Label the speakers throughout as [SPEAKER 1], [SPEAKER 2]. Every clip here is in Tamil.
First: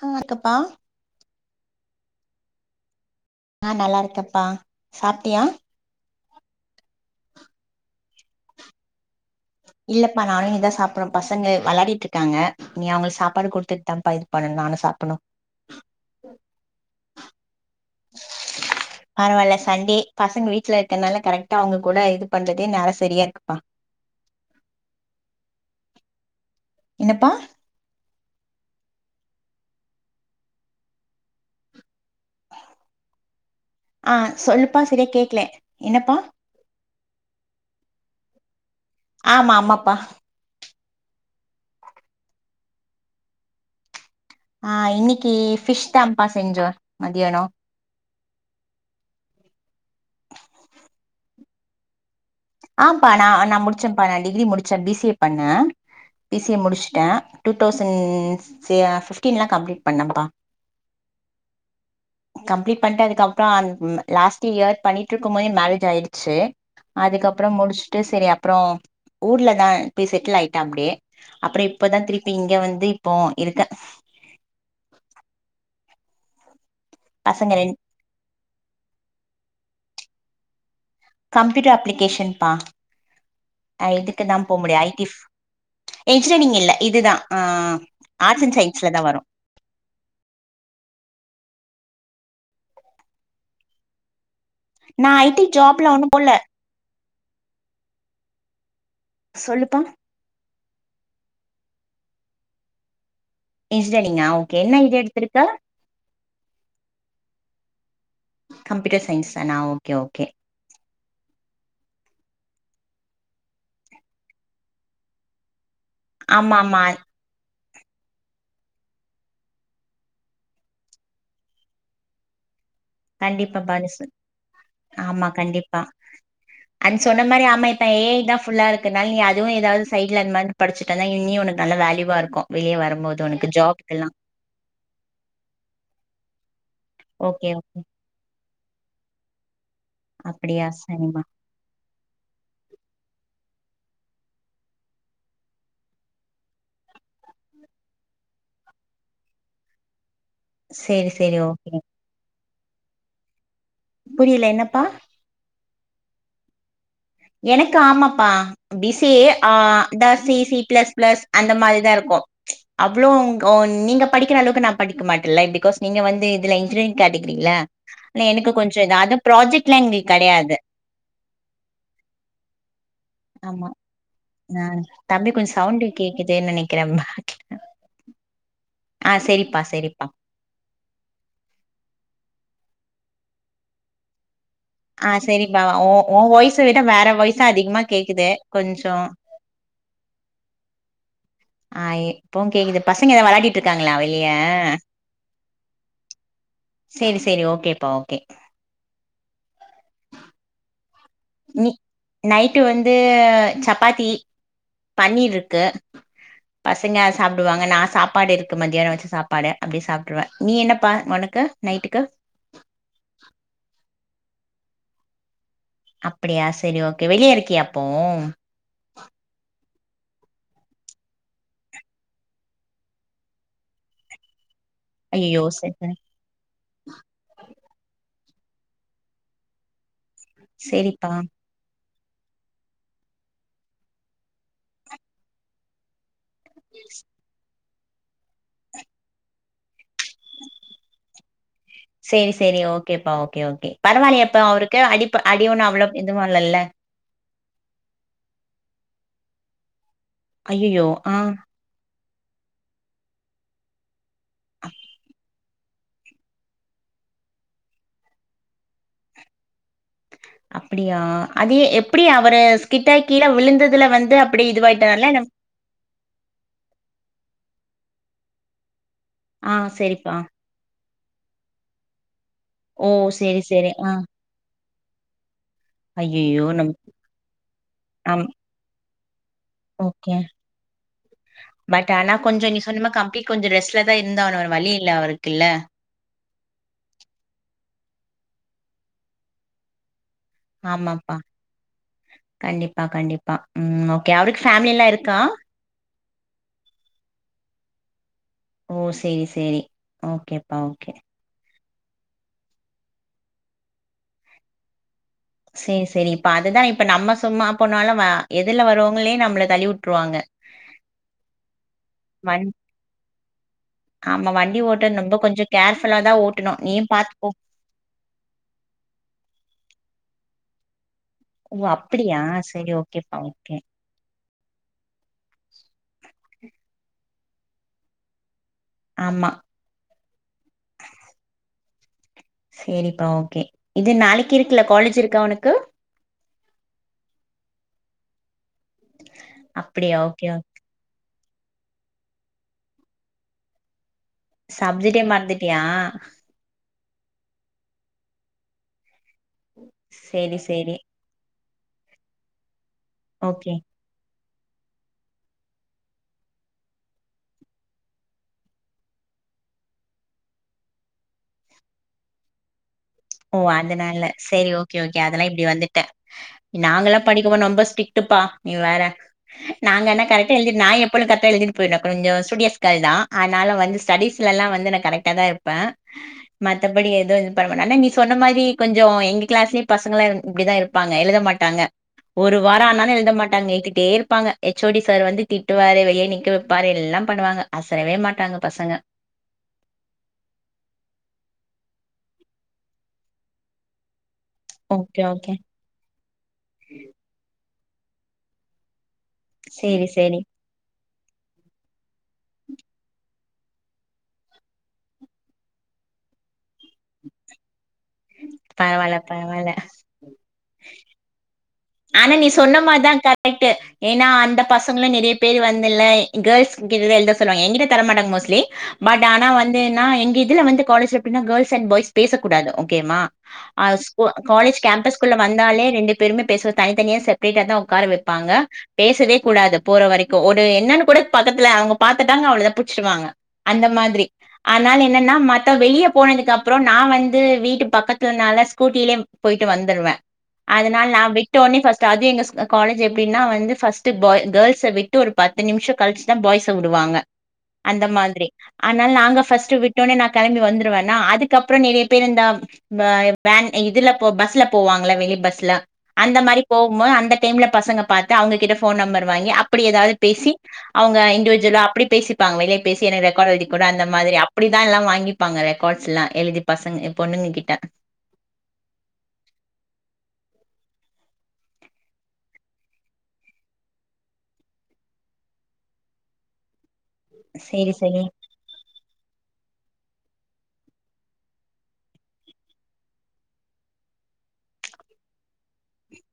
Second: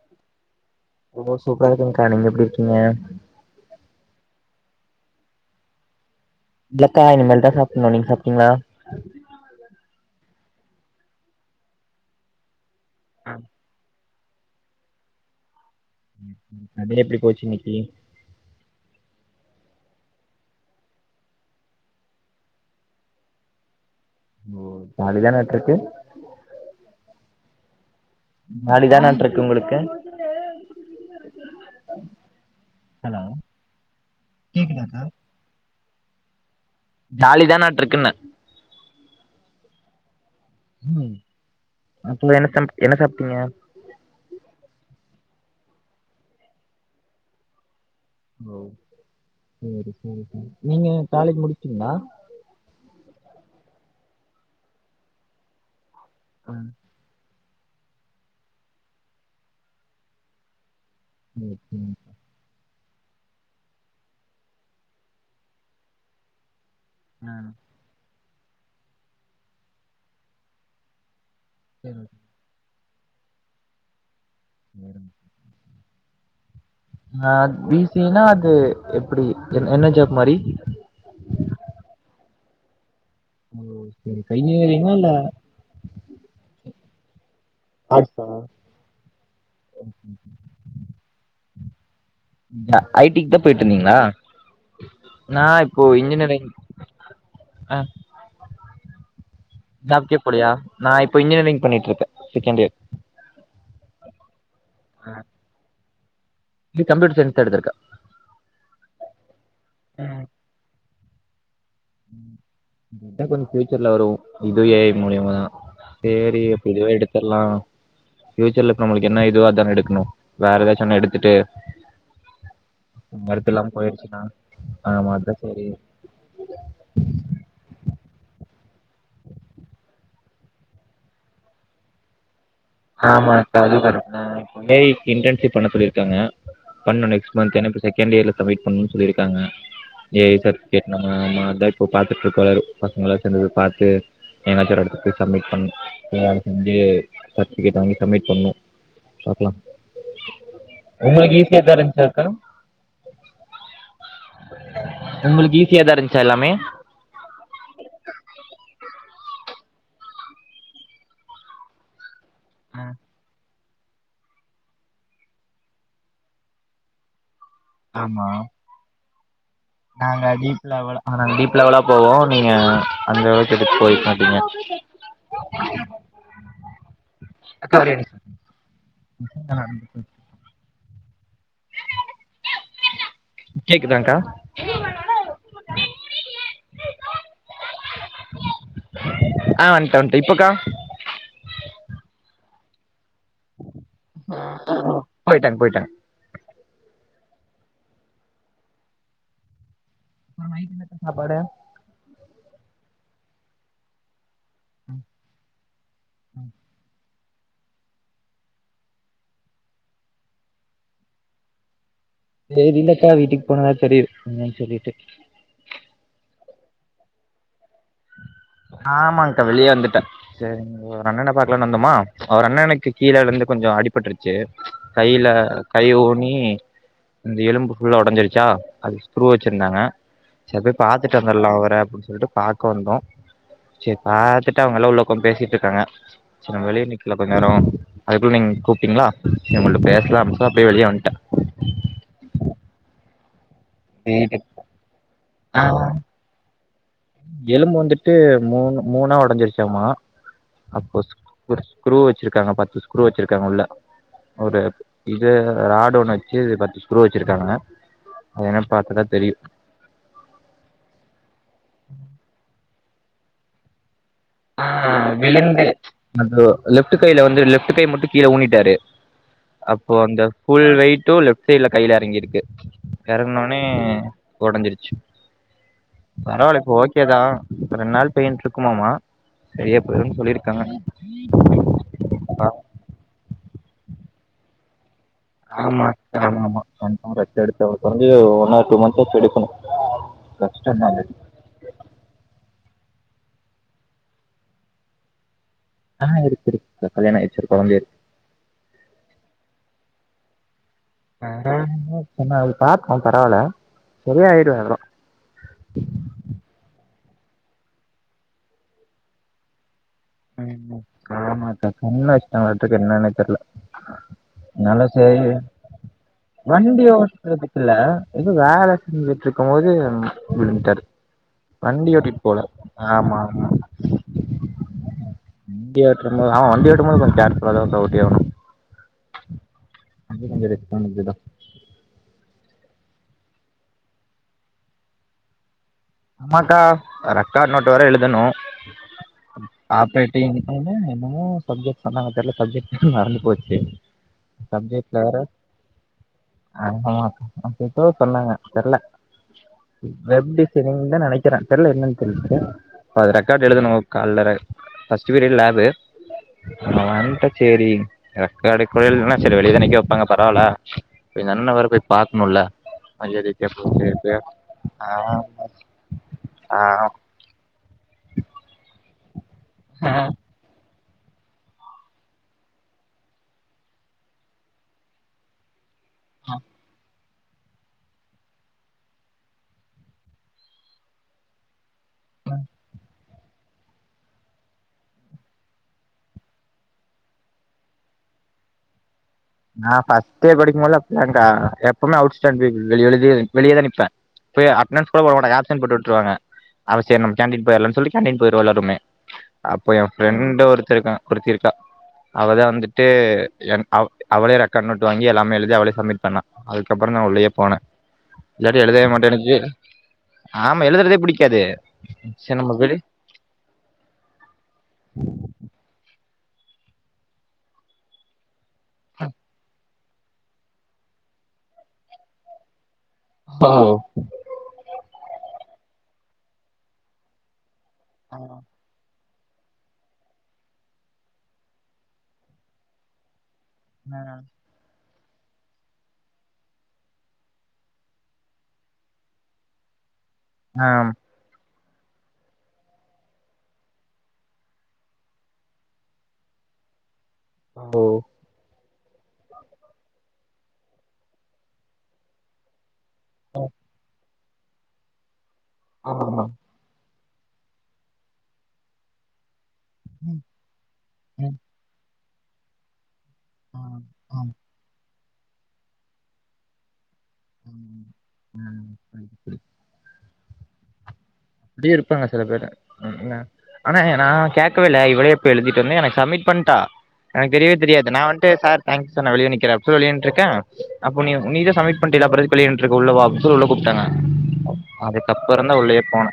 [SPEAKER 1] க இருக்கபா
[SPEAKER 2] ரொம்ப சூப்ரா இருக்கங்க்கா நீங்க எப்டி இருக்கீங்க
[SPEAKER 1] ஆ நல்லா இருக்கபா சாப்டியா
[SPEAKER 2] இல்லக்கா இனிமேல் தா சாப்பன்ணு நீங்க சாப்டீங்ளா
[SPEAKER 1] இல்லப்பா நானு இனிதா சாப்பட பசங்க வெளாடிட் இருக்காங்க இனி அவங்களுக் சாப்பாடு குடுத்துட்டு தான்பா ப்பன்னு நானு சாப்பணு
[SPEAKER 2] டே எப்படி போச்சு இன்னிக்கி
[SPEAKER 1] பரவால்ல சண்டே பசங்க வீட்ல இருக்கனால கரெக்டா அவுங்க கூட இது பண்றதே நேர சரியா இருக்குப்பா
[SPEAKER 2] ஓ ஜாலிதானற்றுக்கு
[SPEAKER 1] என்னப்பா
[SPEAKER 2] ஜாலிதானற்றுக்கு உங்களுக்கு ஹலோ
[SPEAKER 1] ஆ சொல்லுப்பா
[SPEAKER 2] கேக்குதாக்கா
[SPEAKER 1] சரியா கேக்ல என்னப்பா
[SPEAKER 2] ஜாலிதா நாட்ருக்குன்ன
[SPEAKER 1] ஆமா ஆமாப்பா
[SPEAKER 2] உம் அப்ப என்ன என்ன சாப்டீங்க
[SPEAKER 1] ஆ இன்னைக்கி ஃபிஷ் தாப்பா செஞ்சோ மதியானோ
[SPEAKER 2] ஓ சேரி சேரி நீங்க காலேஜ் முடிச்சீங்ளா
[SPEAKER 1] ஆப்பா நா நா முடிச்சப்பா நா டிகிரி முடிச்ச பி சி ஏ பண்ண பி சி
[SPEAKER 2] ஆ
[SPEAKER 1] ஏ முடிச்சு ட்ட டூ தௌசண்ட் ம் பிட்டின்ல கம்பிலிட் பண்ணப்பா
[SPEAKER 2] ம் ம்
[SPEAKER 1] கம்ப்ளீட் பண்ணிட்டு அதுக்கப்றோ லாஸ்ட் இயர் பண்ணிட்டு இருக்கும் போதே மேரேஜ் ஆயிடுச்சு
[SPEAKER 2] ஆ
[SPEAKER 1] அப்புறம் முடிச்சுட்டு செரி அப்றோ ஊர்ல தா போய் செட்டில் ஆயிட்ட அப்டே அப்புற
[SPEAKER 2] சேரி
[SPEAKER 1] இப்பதா இப்ப இங்க வந்து இப்போ இருக்க
[SPEAKER 2] ஓகே சரி. ஆ
[SPEAKER 1] பசங்க ரெண்
[SPEAKER 2] பி சி ஏ னா அது எப்டி என் என்ன ஜாப் மாரி
[SPEAKER 1] கம்ப்யூட்டர் அப்ளிகேஷன்பா
[SPEAKER 2] ஓ
[SPEAKER 1] இதுக்கு
[SPEAKER 2] சரிக்கா
[SPEAKER 1] தா போ முடியு ஐ
[SPEAKER 2] இன்ஜினியரிங்கா இல்ல
[SPEAKER 1] டிப் இன்ஜினியரிங் இல்ல இதுதா ஆ
[SPEAKER 2] ஆர்ட்ஸா
[SPEAKER 1] ஆர்ட்ஸ் அண்ட் சயின்ஸ்ல தா வரு
[SPEAKER 2] ஐ டிக்கு தா போய்ட்டு இருந்தீங்ளா
[SPEAKER 1] ஐ டி
[SPEAKER 2] நா இப்போ
[SPEAKER 1] ஜாப்ல ஒன்னு போல
[SPEAKER 2] இன்ஜினியரிங் அ
[SPEAKER 1] சொல்லுப்பா
[SPEAKER 2] ஜாப் கே போலியா நா இப்ப இன்ஜினியரிங் பண்ணிட்டு இருக்கே செகண்ட் இயர்
[SPEAKER 1] இன்ஜினியரிங்கா ஓகே என்ன இது எடுத்துருக்க
[SPEAKER 2] இது கம்ப்யூட்டர் சயின்ஸ் தா எடுத்துருக்கே
[SPEAKER 1] கம்ப்யூட்டர் சயின்ஸ் தானா ஓகே ஓகே
[SPEAKER 2] இதா கொஞ்சோ ஃபியூச்சர்ல வரு இது ஏ ய் ஜ மூலியமா சேரி
[SPEAKER 1] ஆமா ஆமா
[SPEAKER 2] அப்டின்னு தா எடுத் எல்லா ஃபியூச்சர்ல இப்ப நம்மளுக்கு என்ன இதுவோ அதான எடுக்கணு வேற ஏதாச்சு ஒன்ன எடுத்துட்டு வொர்த்
[SPEAKER 1] கண்டிப்பா
[SPEAKER 2] இல்லாம
[SPEAKER 1] பானுசு
[SPEAKER 2] போயிருச்சின்னா ஆமா அதா சரி
[SPEAKER 1] அது சொன்ன மாரி ஆமா இப்ப ஏ ஐதா ஃபுல்லா இருக் கனால நீ அதுவு ஏதாவது சைட்ல அந்த மாரி படிச்சுட்டு வந்தா இனியு உனக்கு நல்ல வேல்யூவா இருக்கு
[SPEAKER 2] ஆமா அக்கா அதுவு கரெக்ட்டுதா ஏ ஐ இன்டர்ன்ஷிப் பண்ண சொல்லிருக்காங்க பண்ணணு நெக்ஸ்ட்
[SPEAKER 1] ஓகே
[SPEAKER 2] மந்த் ஏன்னா இப்ப செகண்ட் இயர்ல வெயிட் பண்ணன்னு சொல்லிருக்காங்க ஏ ஐ
[SPEAKER 1] அப்படியா
[SPEAKER 2] சர்டிஃபிகேட் நம்ம
[SPEAKER 1] சரிம்மா
[SPEAKER 2] மா அதா இப்ப பாத்துட்டு இருக்காரு பசங்களா சேந்து போய் பாத்து எதுனாச்சு ஒரு எடத்துக்கு போய் சப்மிட் பண்ணனு எதுனாலு செஞ்சி சர்டிஃபிகேட் வாங்கி சப்மிட் பண்ணனு பாக்கலா
[SPEAKER 1] சரி
[SPEAKER 2] உங்களுக்கு
[SPEAKER 1] சரி ஓகே
[SPEAKER 2] ஈசியாதா இருந்துச்சாக்கா
[SPEAKER 1] புரியல என்னப்பா
[SPEAKER 2] உங்களுக்கு ஈஸியாதா இருந்துச்சா எல்லாமே
[SPEAKER 1] எனக்கு ஆமப்பா பிசி ஆ இந்த சி சி பிளஸ் பிளஸ் அந்த மாரிதா இருக்கு அவ்ளோ ஓ நீங்க படிக்கிற அளவுக்கு நா படிக்க மாட்டேல்ல பிகாஸ் நீங்க வந்து இதுல இன்ஜினியரிங் கேட்டகிரில ஆனா
[SPEAKER 2] ஆமா
[SPEAKER 1] எனக்கு கொஞ்சோ இதா அது ப்ராஜெக்ட்ல்லா எங்களுக்கு கெடையாது
[SPEAKER 2] ஆனா டீப் லெவலா போவோ நீங்க அந்த அளவுக்கு
[SPEAKER 1] ஆமா
[SPEAKER 2] எடுத்து போயிருக்க மாட்டீங்க
[SPEAKER 1] ஆ தம்பி கொஞ்சோ சவுண்ட் கேக்குதுன்னு நெனைக்கிறே பேக்ல
[SPEAKER 2] அக்கா ஓரே நான்
[SPEAKER 1] சரிப்பா
[SPEAKER 2] கேக்குதாங்க்கா
[SPEAKER 1] ஆ சரிப்பா உ உன் வாய்ச விட வேற வாய்சா அதிகமா கேக்குது கொஞ்சோ
[SPEAKER 2] ஆ வன்ட்டே வன்ட்டே இப்பக்கா
[SPEAKER 1] ஆ இப்பவு கேக்குது பசங்க ஏதா வெளாடிட்டு இருக்காங்களா வெளிய
[SPEAKER 2] போயிட்டாங்க போயிட்டாங்க
[SPEAKER 1] சேரி சேரி ஓகேப்பா ஓகே
[SPEAKER 2] அப்பறோ நைட்டு என்னக்கா சாப்பாடு
[SPEAKER 1] நீ நைட்டு வந்து சப்பாத்தி பன்னீர் இருக்கு பசங்க சாப்டுவாங்க நா சாப்பாடு இருக்கு மத்தியானோ வச்ச சாப்பாடு அப்டியே சாப்ட்ருவே நீ என்னப்பா ஒனக்கு நைட்டுக்கு
[SPEAKER 2] தெரிலக்கா வீட்டுக்கு போனதா தெரியு என்னன்னு சொல்லிட்டு
[SPEAKER 1] அப்டியா சேரி ஓகே வெளிய இருக்கியா அப்போ
[SPEAKER 2] ஆமாங்க்கா வெளிய வந்துட்டே சேரிங்க ஒரு அண்ணன பாக்கலான்னு வந்தமா ஒரு அண்ணனுக்கு கீழே விழுந்து கொஞ்சோ அடிபட்டுருச்சி கைல
[SPEAKER 1] ஐயயோ சரி
[SPEAKER 2] கை
[SPEAKER 1] சரி
[SPEAKER 2] ஓ நீ இந்த எலும்பு ஃபுல்லா ஒடஞ்சிருச்சா அதுக்கு ஸ்குரு வச்சிருந்தாங்க சரி போய்
[SPEAKER 1] சரிப்பா
[SPEAKER 2] பாத்துட்டு வந்துறலா அவர அப்டின்னு சொல்லிட்டு பாக்க வந்தோ செரி பாத்துட்டு அவங்கல்லா உள்ள ஒக்காந்து பேசிட்டு இருக்காங்க செரி நம்ப வெளிய நிக்கலா கொஞ்ச நேரோ அதுக்குள்ள நீங்க கூப்ட்டீங்களா செரி உங்கள்ட பேசலா அப்டின்னு சொல் அப்டியே வெளிய வன்ட்டே
[SPEAKER 1] சேரி சேரி ஓகேப்பா ஓகே ஓகே பரவாயில்லையா இப்ப அவருக்கு அடிப்ப அடி ஒண்ணு அவ்ளோ இது எதுவு இல்லல்ல
[SPEAKER 2] எலும்பு வந்துட்டு மூணு மூணா ஒடஞ்சிருச்சாமா
[SPEAKER 1] ஐயயோ
[SPEAKER 2] அப்போ
[SPEAKER 1] ஆ
[SPEAKER 2] ஸ்க்ரூ வச்சிருக்காங்க பத்து ஸ்க்ரூ வச்சிருக்காங்க உள்ள ஒரு இது ராடு ஒன்னு வச்சு பத்து ஸ்க்ரூ வச்சிருக்காங்க அது என்னானு பாத்தா தா தெரியு
[SPEAKER 1] அப்படியா அதே எப்டி அவரு ஸ்கிட்டாயி கீழ விழுந்ததுல வந்து அப்டி
[SPEAKER 2] ஆ
[SPEAKER 1] இதுவாயிட்டனால நம்
[SPEAKER 2] விழுந்து [unintelligible] லெஃப்ட்டு கைல வந்து லெஃப்ட்டு கை மட்டு கீழ ஊனிட்டாரு
[SPEAKER 1] ஆ
[SPEAKER 2] அப்போ
[SPEAKER 1] செரிப்பா
[SPEAKER 2] அந்த ஃபுல் வெய்ட்டு லெஃப்ட் சைட்ல கைல எறங்கியிருக்கு
[SPEAKER 1] ஓ செரி
[SPEAKER 2] எறங்னோனே
[SPEAKER 1] செரி ஆ
[SPEAKER 2] ஒடஞ்சிருச்சு
[SPEAKER 1] ஐயையோ
[SPEAKER 2] பரவால்ல
[SPEAKER 1] நம்
[SPEAKER 2] இப்ப ஓகேதா ரெண் நாள்
[SPEAKER 1] ஆம்
[SPEAKER 2] பெய்ன்ருக்குமாமா செரியா போயிருன்
[SPEAKER 1] ஓகே
[SPEAKER 2] சொல்லிருக்காங்க
[SPEAKER 1] பட் ஆனா கொஞ்சோ நீ சொன்னம்மா கம்ப்ளீட் கொஞ்சோ ரெஸ்ட்ல தா இருந்தாவனு வேற வழி இல்ல அவரு
[SPEAKER 2] ஆமா ஆமாமா கன்ஃபார்ம் ரெஸ்ட் எடுத்தாவனு கொறஞ்சது ஒரு ஒன் ஆர் டூ மன்த்ஸ் ஆச்சு எடுக்கணு கஷ்டந்தா அது
[SPEAKER 1] ஆமாப்பா கண்டிப்பா கண்டிப்பா ம் ஓகே அவருக்கு ஃபேம்லில்லாருக்கா
[SPEAKER 2] ஆ இருக்கு இருக்குக்கா கல்யாணோ ஆயிருச்சு ஒரு கொழந்தையேரு
[SPEAKER 1] ஓ சேரி சேரி ஓகேப்பா ஓகே
[SPEAKER 2] ஆரம்பத்லே சொன்னாரு [unintelligible] பரவால்ல சரியாயிடு அதல்லா
[SPEAKER 1] சேர் சேரி இப்ப அதுதா இப்ப நம்ம சும்மா போனாலு வ எதுர்ல வரோங்களே நம்மள தள்ளிவுட்ருவாங்க
[SPEAKER 2] ம் ஆமாக்கா கண்ல
[SPEAKER 1] வண்
[SPEAKER 2] அச்ட்டாங்களாட்டுக்கு என்னன்னே தெர்ல
[SPEAKER 1] ஆமா வண்டி
[SPEAKER 2] அதனால
[SPEAKER 1] ஓட்ட ரொம்ப கொஞ்சோ கேர்ஃபுல்லா தா ஓட்டணு நீ பா
[SPEAKER 2] ஓட்றதுக்குல்ல எது வேல செஞ்சுட்ருக்கம்போது விழுந்துட்டாரு
[SPEAKER 1] ஓ
[SPEAKER 2] வண்டி
[SPEAKER 1] அப்டியா
[SPEAKER 2] ஓட்டிட் போல
[SPEAKER 1] சரி ஓகேப்பா
[SPEAKER 2] ஆமாமா
[SPEAKER 1] ஓகே
[SPEAKER 2] வண்டி ஓட்றம்போது ஆ வண்டி ஓட்டும்போது கொஞ்சோ கேர்ஃபுல்லா தாக்கா ஓட்டிஆவணு
[SPEAKER 1] ஆமா
[SPEAKER 2] வண்டி கொஞ்சோ ரிஸ்க்கானது தா
[SPEAKER 1] சேரிப்பா ஓகே இது நாளைக்கி இருக்குல்ல காலேஜ் இருக்கா ஒனக்கு
[SPEAKER 2] ஆமாக்கா ரெக்கார்ட் நோட்டு வேற எழுதணு
[SPEAKER 1] அப்டியா ஓகே
[SPEAKER 2] ஆப்ரேட்டிங்
[SPEAKER 1] ஓகே.
[SPEAKER 2] என்ன மோ சப்ஜெக்ட் சொன்னாங்க தெர்ல சப்ஜெக்ட் மறந்து போச்சு சப்ஜெக்ட்
[SPEAKER 1] சப்ஜெக்டே
[SPEAKER 2] வேற
[SPEAKER 1] மறந்துட்டியா
[SPEAKER 2] ஆமா அப்ப எதோ சொன்னாங்க தெர்ல [unintelligible]
[SPEAKER 1] சரி சரி
[SPEAKER 2] தா நெனைக்கிறே தெர்ல என்னன் தெரில ப்ப அத ரெக்கார்ட்
[SPEAKER 1] ஓகே
[SPEAKER 2] எழுதணு கால்லற ஃபர்ஸ்ட்டு பீரியட் லேபு நா வன்ட்டே சேரி ரெக்கார்டு கொய்ல்லனா சேரி வெளிய தா நிக்க வெப்பாங்க பரவால்ல எங்கண்ணன வேற போய் பாக்முட்ல
[SPEAKER 1] ஓ அதனால செரி ஓகே ஓகே அதுல்ல இப்டி வந்துட்ட
[SPEAKER 2] ஆ
[SPEAKER 1] நாங்கல்லா படிக்க போ ரொம்ப ஸ்ட்ரிட்டுப்பா நீ வேற நாங்க என்ன கரெக்ட் எழுதி நா எப்பலு கரெட்டா எழுதிட்டு போய்ருவே கொஞ்சோ ஸ்டூடியோஸ் கேர்ள் தா ஆனாலு வந்து ஸ்டடீஸ் லா வந்து நா கரெக்ட் டா தாருப்பே மத்தபடி எது இது பண்ண மாட்டே ஆனா நீ சொன்ன மாரி கொஞ்சோ எங்க க்ளாஸ்லயு பசங்கள்ல்லா இப்டிதா இருப்பாங்க எழுத மாட்டாங்க ஒரு வாரோ ஆனாலு எழுத மாட்டாங்க இழுத்திட்டே ப்பாங்க எச் ஓ டி சார் வந்து திட்டுவாரு வெளிய நிக்க வெப்பாரு எல்லா பண்ணுவாங்க அசரவே மாட்டாங்க பசங்க
[SPEAKER 2] நா ஃபர்ஸ்ட்டே படிக்கும்போலு அப்டிதாக்கா எப்போமே அவுட் ஸ்டாண்டிங் வெளியலுது வெளிய தா நிப்பே போய் அட்டென்டன்ஸ் கூட
[SPEAKER 1] ஓகே
[SPEAKER 2] போட
[SPEAKER 1] ஓகே
[SPEAKER 2] மாட்டாங்க ஆப்ஸென்ட் போட்டு விட்ருவாங்க அப்ப சேரி நம்ம கேன்டீன் போய்டலான் சொல்லி கேன்டீன் போய்ருவோ எல்லாருமே அப்போ எ
[SPEAKER 1] சேரி சேரி
[SPEAKER 2] ஃப்ரெண்ட்டு ஒருத்தேருக்கா ஒருத்திருக்கா அவதா வந்துட்டு என் அவ அவளே ரெக்கார்ட் நோட்டு வாங்கி எல்லாமே எழுதி அவளே சம்மிட் பண்ணா அதுக்கப்றோ நா உள்ளயே போனே இல்லாட்டி எழுதவே
[SPEAKER 1] பரவால்ல
[SPEAKER 2] மாட்டே எனக்கு
[SPEAKER 1] பரவால்ல
[SPEAKER 2] ஆமா எழுதுறதே புடிக்காது
[SPEAKER 1] ஆனா நீ சொன்னமார்தா கரெக்ட்டு ஏன்னா அந்த பசங்கல நெறைய பேரு வந்துல்ல இ கேல்ஸ்க்ட்டலதா எழுத சொல்லுவாய்ங்க எங்கிட்ட தர மாட்டாங் மோஸ்ட்லி பட் ஆனா வந்து நா எங்க இதுல வந்து காலேஜ்ல எப்டின்னா கேல்ஸ் அண் பாய்ஸ் பேசக்கூடாது ஓகேமா அ ஒ காலேஜ் கேம்பஸ்குள்ள வந்தாலே ரெண்டு பேருமே பேஸ்வ தனித்தனியா செப்ரேட்டா தா உக்கார வெப்பாங்க பேசவே கூடாது போற வரைக்கு ஒரு என்னன்னு கூட பக்கத்துல அவுங்க பாத்துட்டாங்க அவ்ளதா புட்ச்சிருவாங்க அந்த மாதிரி அத்னால என்னன்னா மத்த வெளியே போனதுக்கு அப்றோ நா வந்து வீட்டு பக்கத்துலனால ஸ்கூட்டிலே போட்டு வந்துருவே அதனால நா போய் விட்ட ஒட்னே ஃபஸ்ட்டு அது எங்க ஸ் காலேஜ் எப்டின்னா வந்து ஃபஸ்ட்டு பாய் கேள்ஸ விட்டு ஒரு பத் து நிம்ஷோ கழிச்சுதா பாய்ஸ வுடுவாங்க அந்த மாதிரி அன்னால் நாங்க ஃபஸ்ட்டு விட்டோனே நா கெளம்பி வந்துருவேன்னா அதுக்கப்புற நெறிய பேரு இந்த இந்த எ வேன் இதுல போ பஸ்ல போவாங்கள வெளி பஸ்ல அந்த மாரி போகும்போது அந்த டைம்ல பசங்க பாத்து அவுங்ககிட்ட ஃபோன் நம்பரு வாங்கி அப்படி எதாவது பேசி அவுங்க இன்ட்யூவ்ஜ்வலா அப்படி பேசிப்பாங்க வெளிய பேசி எனக்கு ரெக்காட் எழுதி குடே அந்த மாதிரி அப்படிதா எல்லா வாங்கி ப்பாங்க ரெக்காட்ஸெல்லா எழுதி பசங்க அ பொண்ணுங்க கிட்ட
[SPEAKER 2] ம் புரிது புரித் இப்டியு இருப்பாங்க சில பேரு அ நா ஆனா நா கேக்கவேல இவளே போய் எழுதிட்டு வந்து எனக்கு சப்மிட் பண்ட்டா எனக் தெரிவே
[SPEAKER 1] சேரி
[SPEAKER 2] தெரியாது நா
[SPEAKER 1] சேரி
[SPEAKER 2] வந் ட்டு சார் தேங்க்ஸ் சார் நா வெளிய நிக்கிறே அப்பி வெளிய நின்ட்ருக்கே அப்ப நீ நீ தா சப்மிட் பன்ட இல்ல அப்பற எதுக் வெளிய நின்ட்ருக்க உள்ள வா அப் சொல் உள்ள கூப்ட்டாங்க அதுக்கப்பறந்தா உள்ளயே போன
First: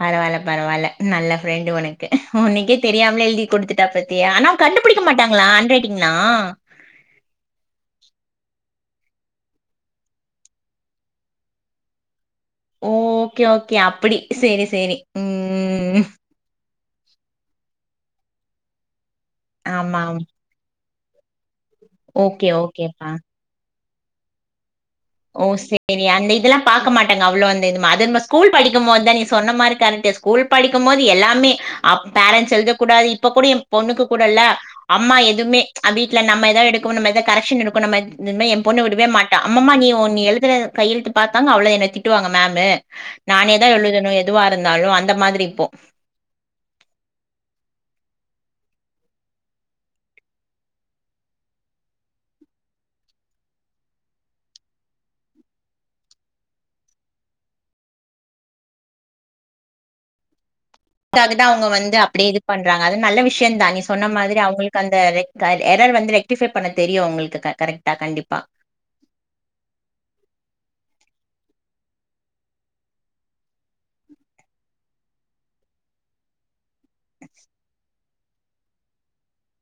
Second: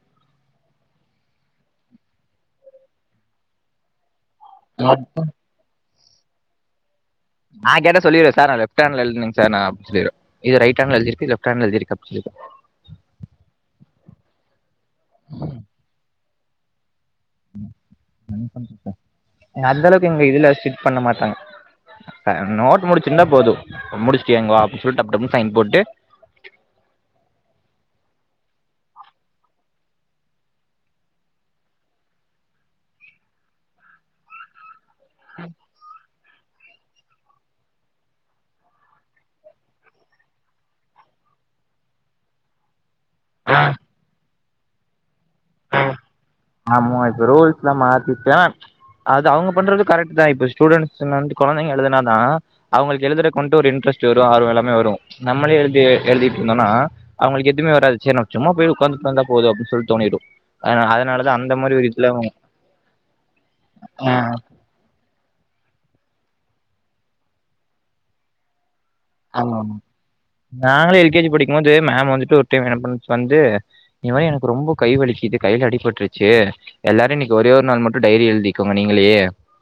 [SPEAKER 1] பரவால்ல பரவால்ல நல்ல ஃப்ரெண்டு உனக்கு உனக்கே தெரியாம்லே எழுதி குடுத்துட்டா பாத்தியா ஆனா கண்டுப்புடிக்க மாட்டாங்களா ஆன் ரைட்டிங்ளா
[SPEAKER 2] நா கேட்ட சொல்லிடுவ் சார் நா லெஃப்ட் ஹேன்ல எழுதுனேங் சார் நா அப் சொல்லிருவ் இது ரைட் ஹேண்ட்ல எழுதிருக்கு இத் லெஃப்ட் ஹேண்டல எழுதிருக்க [unintelligible]
[SPEAKER 1] ஒ ஓகே ஓகே அப்படி சேரி சேரி ம்
[SPEAKER 2] [unintelligible] அந்தளவுக்கு
[SPEAKER 1] ஆமாம்.
[SPEAKER 2] எங்க இதுல ஸ்டிட் பண்ண மாட்டாங்க அ
[SPEAKER 1] ஓகே,
[SPEAKER 2] நோட்டு
[SPEAKER 1] ஓகேப்பா.
[SPEAKER 2] முடிச்சிருந்தா போது முடிஷ்ட்டு இங்க வா
[SPEAKER 1] ஓ செரி அந்த இதெல்லா பாக்க மாட்டங்க அவ்ளோந்த இதுமாதிந்த ஸ்கூல் படிக்கும்போத்தா நீ சொன்ன மாரி கரட்டு ஸ்கூல் படிக்கும்மோது எல்லாமே அப் பேரண்ஸ் எழுத கூடாது இப்ப கூட எ ன பொண்ணுக்கு கூட இல்ல அம்மா எதுவுமே அப்பி ல நம்ம எதா எடுக்குன்னமாத்த கரெக்ஸன் எடுக்கனு நம்ம இந்தமே எ பொண்ணு விடவே மாட்ட அம்மம்மா நீ உன் நீ எழுதுற கையெழுத்து பாத்தாங்க அவ்ளோ என்ன திட்டுவாங்க மேமு நானேதா எழுதணு எ துவா இருந்தாலு அந்த மாதிரி இப்போ
[SPEAKER 2] ஆமா இப்ப ரூல்ஸ்லா மாத்திட்டா அது அவுங்க பண்றது கரெக்ட்டுதா இப்போ ஸ்டூடெண்ஸுங் வந்து கொழந்தைங்க எழுதுனாதா அவுங்கள்க்கு எழுதுற கொண்டு ஒரு இன்ட்ரெஸ்ட் வரு ஆர்வு எல்லாமே வரு நம்மளே எழுதி எழுதிட்ருந்தோனா அவுங்களுக்கு எதுமே வராது சேர் நம்ம சும்மா போய் உக்காந்துட்டு வந்தா போது அப்பின் சொல் தோனிடு
[SPEAKER 1] அதுக்காக தா அவுங்க வந்து அப்படியே இது பண்றாங்க அது நல்ல விஷயந்தா நீ சொன்ன
[SPEAKER 2] ஆ
[SPEAKER 1] மாதிரி அவுங்களுக்கு அந்த க எரர் வந்து ரெக்டிஃபை பண்ண தெரியு அவ்ங்களுக்கு க கரெக்டா கண்டிப்பா
[SPEAKER 2] ஆமாம் நாங்களு எல்கேஜி படிக்கும்போது மேம் வந்துட்டு ஒரு டைம் என்ன பண்ண வந்து இதுமாரி எனக்கு ரொம்ப கை வலிக்கிது கைல அடிபட்ருச்சு எல்லாரு இன்னிக் ஒரே ஒரு நாள் மட்டு டைரி எழ்திக்கோங்க நீங்களே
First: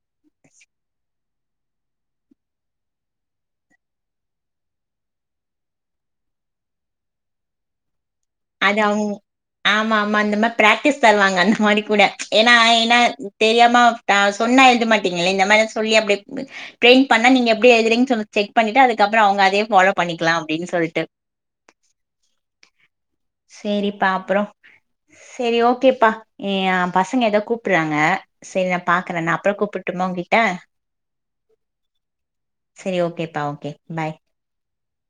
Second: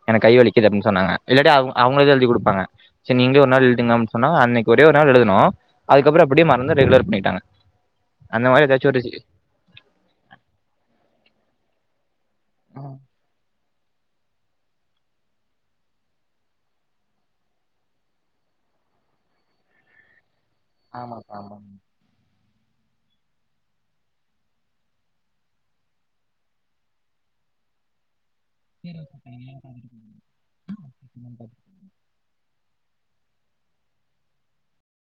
[SPEAKER 2] எனக்கு கை வலிக்குது அப்பின் சொன்னாங்க இல்லாட்டி அவ் அவ்ங்கதா எழுதி குடுப்பாங்க செர் நீங்ளே ஒரு நாள் எழ்துங்க சொன்னா அன்னைக்கு ஒரே ஒரு நாள் எழுதனோ அதுக்கப்புற அப்டியே மறந்து ரெகுலர் பண்ணிகிட்டாங்க
[SPEAKER 1] அதவ்ங் ஆமா ஆமா அந்த மாரி பிராக்டிஸ் தருவாங்க அந்த மாரி கூட ஏனா
[SPEAKER 2] ம்
[SPEAKER 1] ஏனா தெரியாம டா சொன்னா எழுத மாட்டிங்களே இந்த மாரி சொல்லி அப்டியே ட்ரெய்ன் பண்ணா நீங்க எப்டி எழுதுறீங் சொல்லி செக் பண்ணிட்டு அதுக்கப்றோ அவுங்க அதே ஃபாலோ பண்ணிக்கலா அப்டின்னு சொல்லிட்டு
[SPEAKER 2] ஆமாங்
[SPEAKER 1] சேரிப்பா அப்றோ செரி ஓகேப்பா ம் எ பசங்க எதோ கூப்புட்றாங்க செரி நா பாக்குறே நா அப்ற
[SPEAKER 2] ஆமாப்பா
[SPEAKER 1] கூப்பிட்டுமா உங்கிட்ட செரி ஓகேப்பா ஓகே பாய்